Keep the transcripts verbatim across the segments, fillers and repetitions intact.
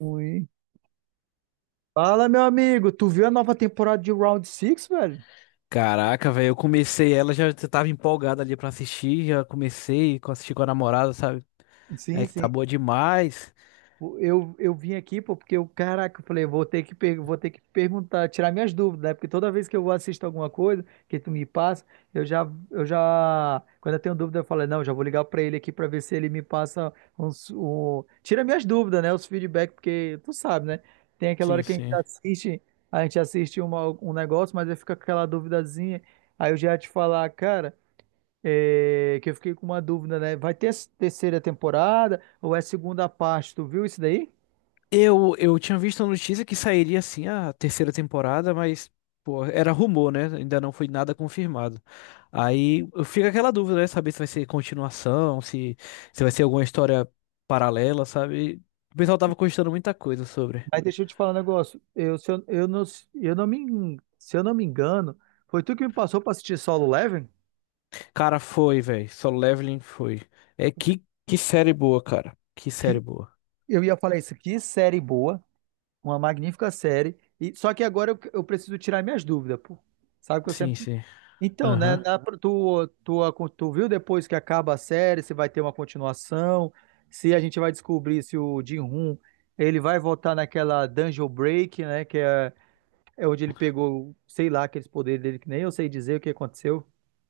Ui. Fala, meu amigo, tu viu a nova temporada de Round Six, velho? Caraca, velho, eu comecei ela, já tava empolgada ali pra assistir, já comecei a assistir com a namorada, sabe? É Sim, que tá sim. boa demais. Eu, eu vim aqui, pô, porque eu, caraca, eu falei, vou ter que, per- vou ter que perguntar, tirar minhas dúvidas, né? Porque toda vez que eu assisto alguma coisa que tu me passa, eu já, eu já, quando eu tenho dúvida, eu falo, não, já vou ligar pra ele aqui pra ver se ele me passa uns, um, tira minhas dúvidas, né? Os feedbacks, porque tu sabe, né? Tem aquela hora Sim, que a gente sim. assiste, a gente assiste uma- um negócio, mas aí fica aquela duvidazinha, aí eu já ia te falar, cara. É, que eu fiquei com uma dúvida, né? Vai ter essa terceira temporada ou é segunda parte? Tu viu isso daí? Eu, eu tinha visto a notícia que sairia assim a terceira temporada, mas pô, era rumor, né? Ainda não foi nada confirmado. Aí eu fico aquela dúvida, né? Saber se vai ser continuação, se, se vai ser alguma história paralela, sabe? O pessoal tava postando muita coisa sobre. Mas deixa eu te falar um negócio. Eu, se eu, eu não, eu não me, en- Se eu não me engano, foi tu que me passou para assistir Solo Leveling? Cara, foi, velho. Solo Leveling foi. É que, que série boa, cara. Que série Que boa. eu ia falar isso. Que série boa, uma magnífica série. E, só que agora eu, eu preciso tirar minhas dúvidas, pô. Sabe que eu Sim, sempre. sim. Então, né, Aham. na- tu, tu, tu viu depois que acaba a série, se vai ter uma continuação, se a gente vai descobrir se o Jin-Hoon, ele vai voltar naquela Dungeon Break, né, que é, é onde ele pegou, sei lá, aqueles poderes dele, que nem eu sei dizer o que aconteceu.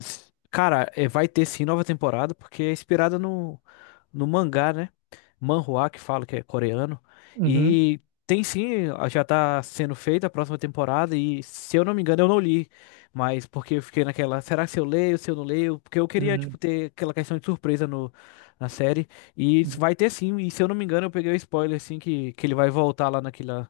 S- Cara, é, vai ter sim nova temporada, porque é inspirada no, no mangá, né? Manhwa, que fala que é coreano. Uhum, E tem sim, a- já tá sendo feita a próxima temporada. E se eu não me engano, eu não li. Mas porque eu fiquei naquela, será que se eu leio, se eu não leio? Porque eu queria, uhum, tipo, ter aquela questão de surpresa no, na série. E isso uhum. vai ter sim. E se eu não me engano, eu peguei o spoiler, assim, que, que ele vai voltar lá naquela,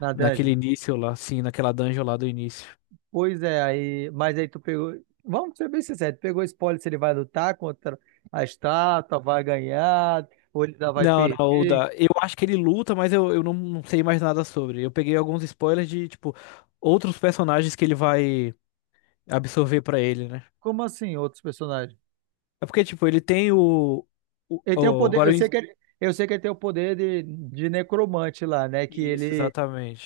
Na naquele Dungeon. início lá, sim, naquela dungeon lá do início. Pois é, aí, mas aí tu pegou, vamos ser bem sinceros, tu pegou spoiler se ele vai lutar contra a estátua, vai ganhar, ou ele ainda vai Não, não, o perder. da. Eu acho que ele luta, mas eu, eu não, não sei mais nada sobre. Eu peguei alguns spoilers de, tipo, outros personagens que ele vai absorver pra ele, né? Como assim, outros personagens? É porque, tipo, ele tem o. o, Ele tem o o- poder, eu agora eu... en- sei que Então, ele, eu sei que ele tem o poder de, de necromante lá, né? Que Isso, ele,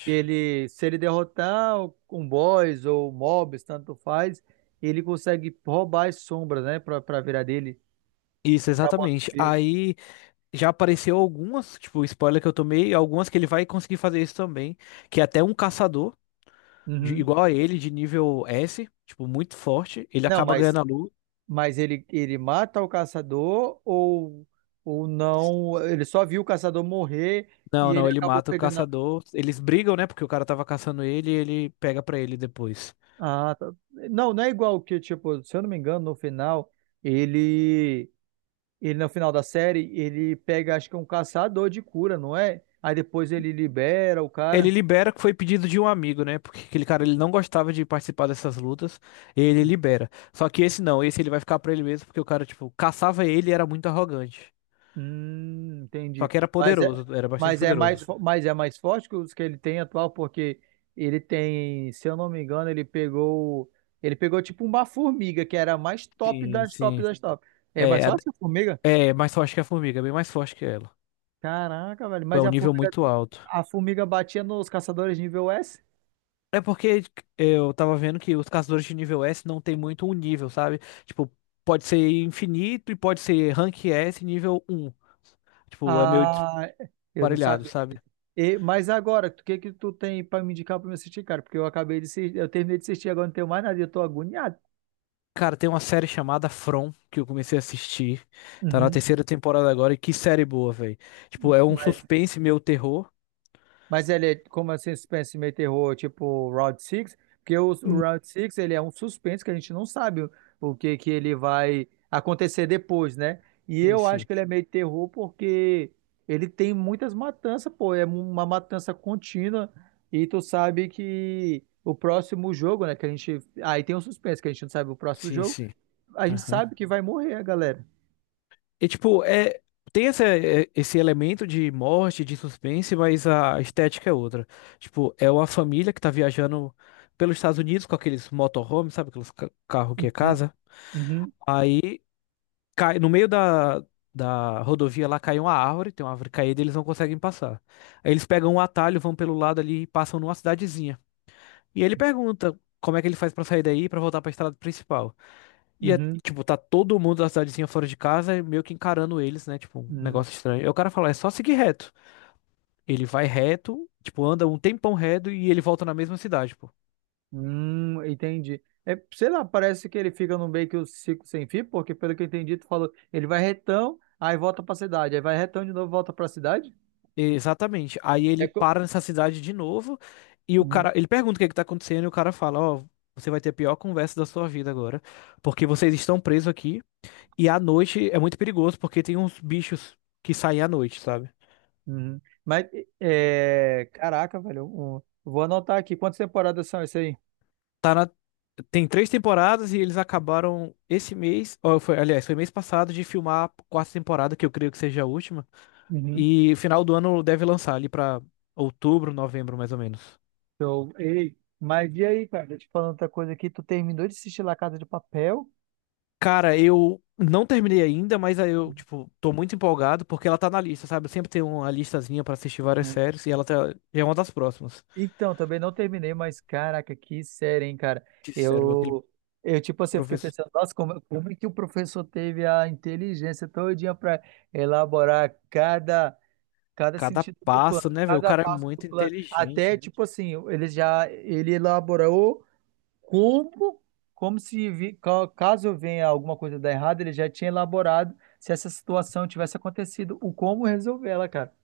que ele, Se ele derrotar um boss ou um mobs, tanto faz, ele consegue roubar as sombras, né? Pra, pra virar dele, Isso, virar exatamente. morto-vivo. Aí já apareceu algumas, tipo, spoiler que eu tomei, algumas que ele vai conseguir fazer isso também. Que é até um caçador, de- Uhum. igual a ele, de nível S, tipo, muito forte, ele Não, acaba mas, ganhando a luta. mas ele, ele mata o caçador ou, ou não? Ele só viu o caçador morrer Não, e não, ele ele acabou mata o pegando. a- caçador. Eles brigam, né? Porque o cara tava caçando ele e ele pega pra ele depois. Ah, tá. Não, não é igual que, tipo, se eu não me engano, no final, ele. Ele, no final da série, ele pega, acho que é um caçador de cura, não é? Aí depois ele libera o Ele cara. libera que foi pedido de um amigo, né? Porque aquele cara ele não gostava de participar dessas lutas. E ele libera. Só que esse não, esse ele vai ficar pra ele mesmo porque o cara, tipo, caçava ele e era muito arrogante. Hum, Só entendi. que era Mas é, poderoso, era bastante mas é poderoso. mais, fo- mas é mais forte que os que ele tem atual, porque ele tem, se eu não me engano, ele pegou, ele pegou tipo uma formiga, que era a mais top Sim, das top sim. das top. É mais É, a- forte que a formiga? é mais forte que a formiga, bem mais forte que ela. Caraca, velho. É Mas um a nível formiga, muito alto. a formiga batia nos caçadores nível S? É porque eu tava vendo que os caçadores de nível S não tem muito um nível, sabe? Tipo, pode ser infinito e pode ser rank S nível um. Tipo, é meio Ah, eu não desparelhado, sabia sabe? disso. E, mas agora, o que que tu tem pra me indicar pra me assistir, cara? Porque eu acabei de assistir, eu terminei de assistir, agora não tenho mais nada, e eu tô agoniado. Cara, tem uma série chamada From que eu comecei a assistir. Tá na Uhum. terceira temporada agora e que série boa, velho. Tipo, é um Mas suspense meio terror. Mas ele é como assim, suspense meio terror, tipo Round Six. Porque o, o Hum. Round Six ele é um suspense que a gente não sabe o, o que que ele vai acontecer depois, né? E Sim, eu acho sim. que ele é meio terror porque ele tem muitas matanças, pô, é uma matança contínua e tu sabe que o próximo jogo, né, que a gente, aí tem um suspense que a gente não sabe o próximo Sim, jogo, sim. a gente sabe que vai morrer a galera. E tipo, é, tem essa, é, esse elemento de morte, de suspense, mas a estética é outra. Tipo, é uma família que tá viajando pelos Estados Unidos com aqueles motorhomes, sabe? Aqueles ca- carro que é casa. Uhum, Aí cai no meio da, da rodovia lá cai uma árvore, tem uma árvore caída e eles não conseguem passar. Aí eles pegam um atalho, vão pelo lado ali e passam numa cidadezinha. E ele pergunta como é que ele faz pra sair daí e pra voltar pra estrada principal. E é, uhum, tipo, tá todo mundo da cidadezinha fora de casa, meio que encarando eles, né? Tipo, um uhum. negócio estranho. Aí o cara fala, é só seguir reto. Ele vai reto, tipo, anda um tempão reto e ele volta na mesma cidade, pô. Hum, entendi. É, sei lá, parece que ele fica no meio que o ciclo sem fim, porque pelo que eu entendi, tu falou, ele vai retão, aí volta pra cidade, aí vai retão de novo, volta pra cidade? Exatamente. Aí É ele co- para nessa cidade de novo e o Uhum, cara, ele pergunta o que é que tá acontecendo e o cara fala, ó, você vai ter a pior conversa da sua vida agora, porque vocês estão presos aqui e à noite é muito perigoso porque tem uns bichos que saem à noite, sabe? uhum. Mas, é, caraca, velho, eu- eu vou anotar aqui quantas temporadas são isso aí. Tá na... Tem três temporadas e eles acabaram esse mês, ou foi, aliás, foi mês passado de filmar a quarta temporada, que eu creio que seja a última. Uhum. E final do ano deve lançar ali pra outubro, novembro, mais ou menos. Então, ei, mas e aí, cara, deixa eu te falando outra coisa aqui, tu terminou de assistir La Casa de Papel? Cara, eu não terminei ainda, mas aí eu, tipo, tô muito empolgado porque ela tá na lista, sabe? Eu sempre tenho uma listazinha pra assistir várias séries e ela tá... é uma das próximas. Então, também não terminei, mas caraca, que série, hein, cara. Que sério, aquele Eu, eu tipo assim, eu fiquei professor. pensando, nossa, como, como é que o professor teve a inteligência todinha para elaborar cada, cada Cada sentido do passo, plano, né, velho? O cada cara é passo do muito plano. inteligente. Até, tipo assim, ele já, ele elaborou como, como se, vi- ca- caso venha alguma coisa dar errado, ele já tinha elaborado se essa situação tivesse acontecido, o como resolver ela, cara.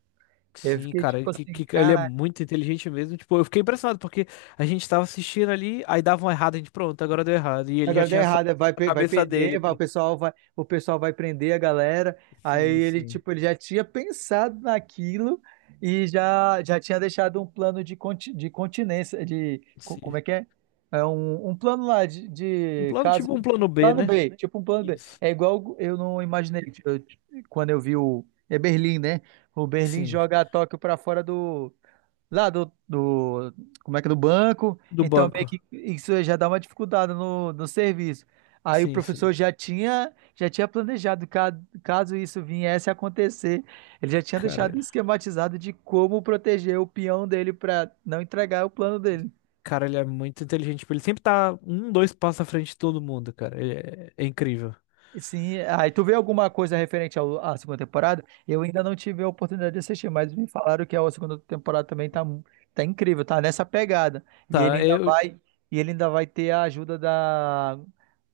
Eu Sim, fiquei, cara, tipo que, assim, que- que ele é caraca. muito inteligente mesmo. Tipo, eu fiquei impressionado porque a gente tava assistindo ali, aí dava um errado, a gente, pronto, agora deu errado. E ele já Agora deu tinha só errado, é, vai, a pe- vai cabeça perder, dele, vai, o pô. pessoal vai, o pessoal vai prender a galera. Aí Sim, ele, sim, tipo, ele já tinha pensado naquilo e já, já tinha deixado um plano de, conti, de continência, de, co- sim. como é que é? É um, um plano lá de, Um de plano caso, tipo um um plano B, plano né? B, tipo um plano B. Isso. É igual eu não imaginei, eu- quando eu vi o, é Berlim, né? O Berlim Sim, joga Tóquio pra fora do, lá do, do, como é que é, do banco, do então meio banco. que isso já dá uma dificuldade no, no serviço. Aí o Sim, sim. professor já tinha, já tinha planejado, ca- caso isso viesse a acontecer, ele já tinha Cara, deixado esquematizado de como proteger o peão dele para não entregar o plano dele. cara, ele é muito inteligente. Tipo, ele sempre tá um, dois passos à frente de todo mundo, cara. Ele é, é incrível. Sim, aí tu vê alguma coisa referente ao- à segunda temporada? Eu ainda não tive a oportunidade de assistir, mas me falaram que a segunda temporada também tá, mu- tá incrível, tá nessa pegada. E ele Tá, ainda eu, vai, e ele ainda vai ter a ajuda da,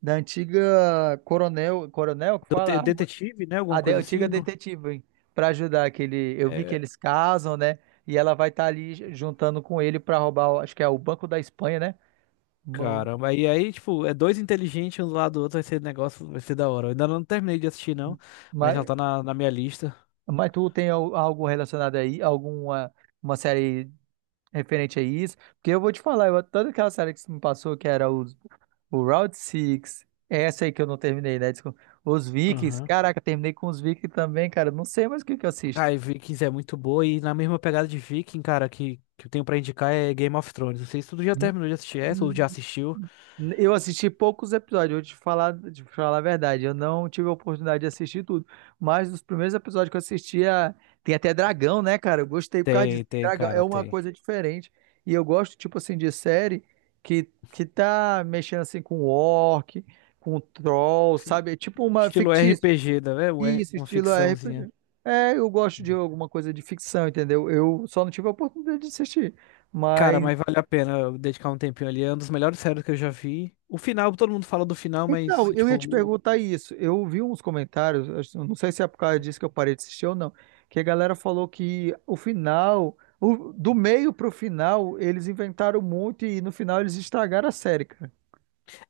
da antiga coronel, coronel que dote- fala, detetive, né? a, Alguma a de- coisa assim, antiga não? detetive, para ajudar que ele, eu vi É. que eles casam, né? E ela vai estar ali juntando com ele para roubar, o- acho que é o Banco da Espanha, né? Bom, Caramba, aí aí, tipo, é dois inteligentes um do lado do outro, vai ser negócio, vai ser da hora. Eu ainda não terminei de assistir, não, mas já mas, tá na, na minha lista. mas tu tem al- algo relacionado aí, alguma uma série referente a isso, porque eu vou te falar, eu, toda aquela série que você me passou, que era os, o Round Six essa aí que eu não terminei, né? Desculpa. Os Vikings, Aham. caraca, terminei com os Vikings também, cara, eu não sei mais o que que eu assisto. Ah, e Vikings é muito boa, e na mesma pegada de Viking, cara, que, que eu tenho pra indicar é Game of Thrones. Não sei se tu já terminou de assistir essa ou já assistiu. Eu assisti poucos episódios, eu vou te falar, te falar a verdade. Eu não tive a oportunidade de assistir tudo. Mas os primeiros episódios que eu assistia, tem até dragão, né, cara? Eu gostei por causa disso. Tem, Tem tem, dragão é cara, uma tem. coisa diferente. E eu gosto, tipo assim, de série que, que tá mexendo assim com orc, com troll, Sim. sabe? É tipo uma Estilo fictícia. R P G, né? Uma Isso, uma estilo ficçãozinha. R P G. É, eu gosto de alguma coisa de ficção, entendeu? Eu só não tive a oportunidade de assistir. Cara, Mas mas vale a pena eu dedicar um tempinho ali. É um dos melhores séries que eu já vi. O final, todo mundo fala do final, Então, mas, eu tipo. ia te perguntar isso. Eu vi uns comentários, acho- eu não sei se é por causa disso que eu parei de assistir ou não, que a galera falou que o final, o- do meio pro final, eles inventaram muito e no final eles estragaram a série, cara.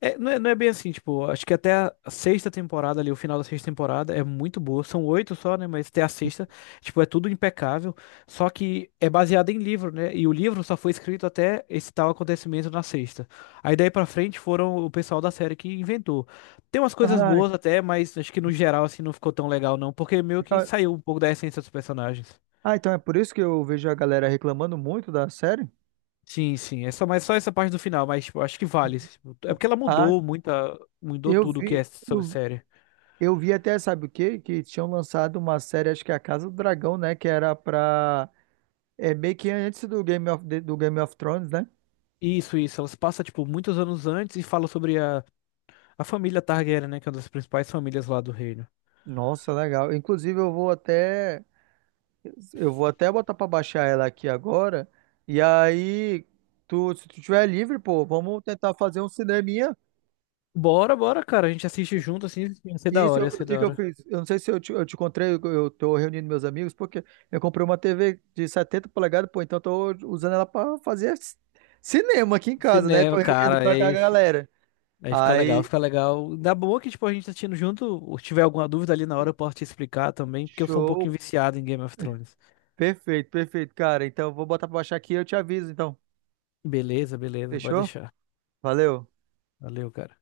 É, não é, não é bem assim, tipo, acho que até a sexta temporada ali, o final da sexta temporada é muito boa. São oito só, né? Mas até a sexta, tipo, é tudo impecável. Só que é baseado em livro, né? E o livro só foi escrito até esse tal acontecimento na sexta. Aí daí pra frente foram o pessoal da série que inventou. Tem umas coisas Ah, boas até, mas acho que no geral, assim, não ficou tão legal, não. Porque meio que então saiu um pouco da essência dos personagens. ah, então é por isso que eu vejo a galera reclamando muito da série? Sim, sim. É só, mas só essa parte do final, mas, tipo, acho que vale. Tipo, é porque ela Ah, mudou muita, mudou eu tudo o que é vi, sobre eu, série. eu vi até, sabe o quê? Que tinham lançado uma série, acho que é a Casa do Dragão, né? Que era pra. É meio que antes do Game of, do Game of Thrones, né? Isso, isso. Ela se passa, tipo, muitos anos antes e fala sobre a, a família Targaryen, né? Que é uma das principais famílias lá do reino. Nossa, legal. Inclusive, eu vou até eu vou até botar pra baixar ela aqui agora. E aí, tu, se tu tiver livre, pô, vamos tentar fazer um cineminha. Bora, bora, cara. A gente assiste junto, assim, ia ser E da isso, hora, eu- ia o ser que da que eu hora. fiz? Eu não sei se eu te, eu te encontrei, eu eu tô reunindo meus amigos, porque eu comprei uma T V de setenta polegadas, pô, então eu tô usando ela pra fazer c- cinema aqui em casa, né? Tô Cinema, reunindo cara, com a com a aí, fi- galera. aí fica legal, Aí, fica legal. Ainda boa que, tipo, a gente tá assistindo junto. Ou Se tiver alguma dúvida ali na hora, eu posso te explicar também, porque eu sou um pouquinho show. viciado em Game of Thrones. Perfeito, perfeito, cara. Então, eu vou botar pra baixar aqui e eu te aviso, então. Beleza, beleza, pode Fechou? deixar. Valeu. Valeu, cara.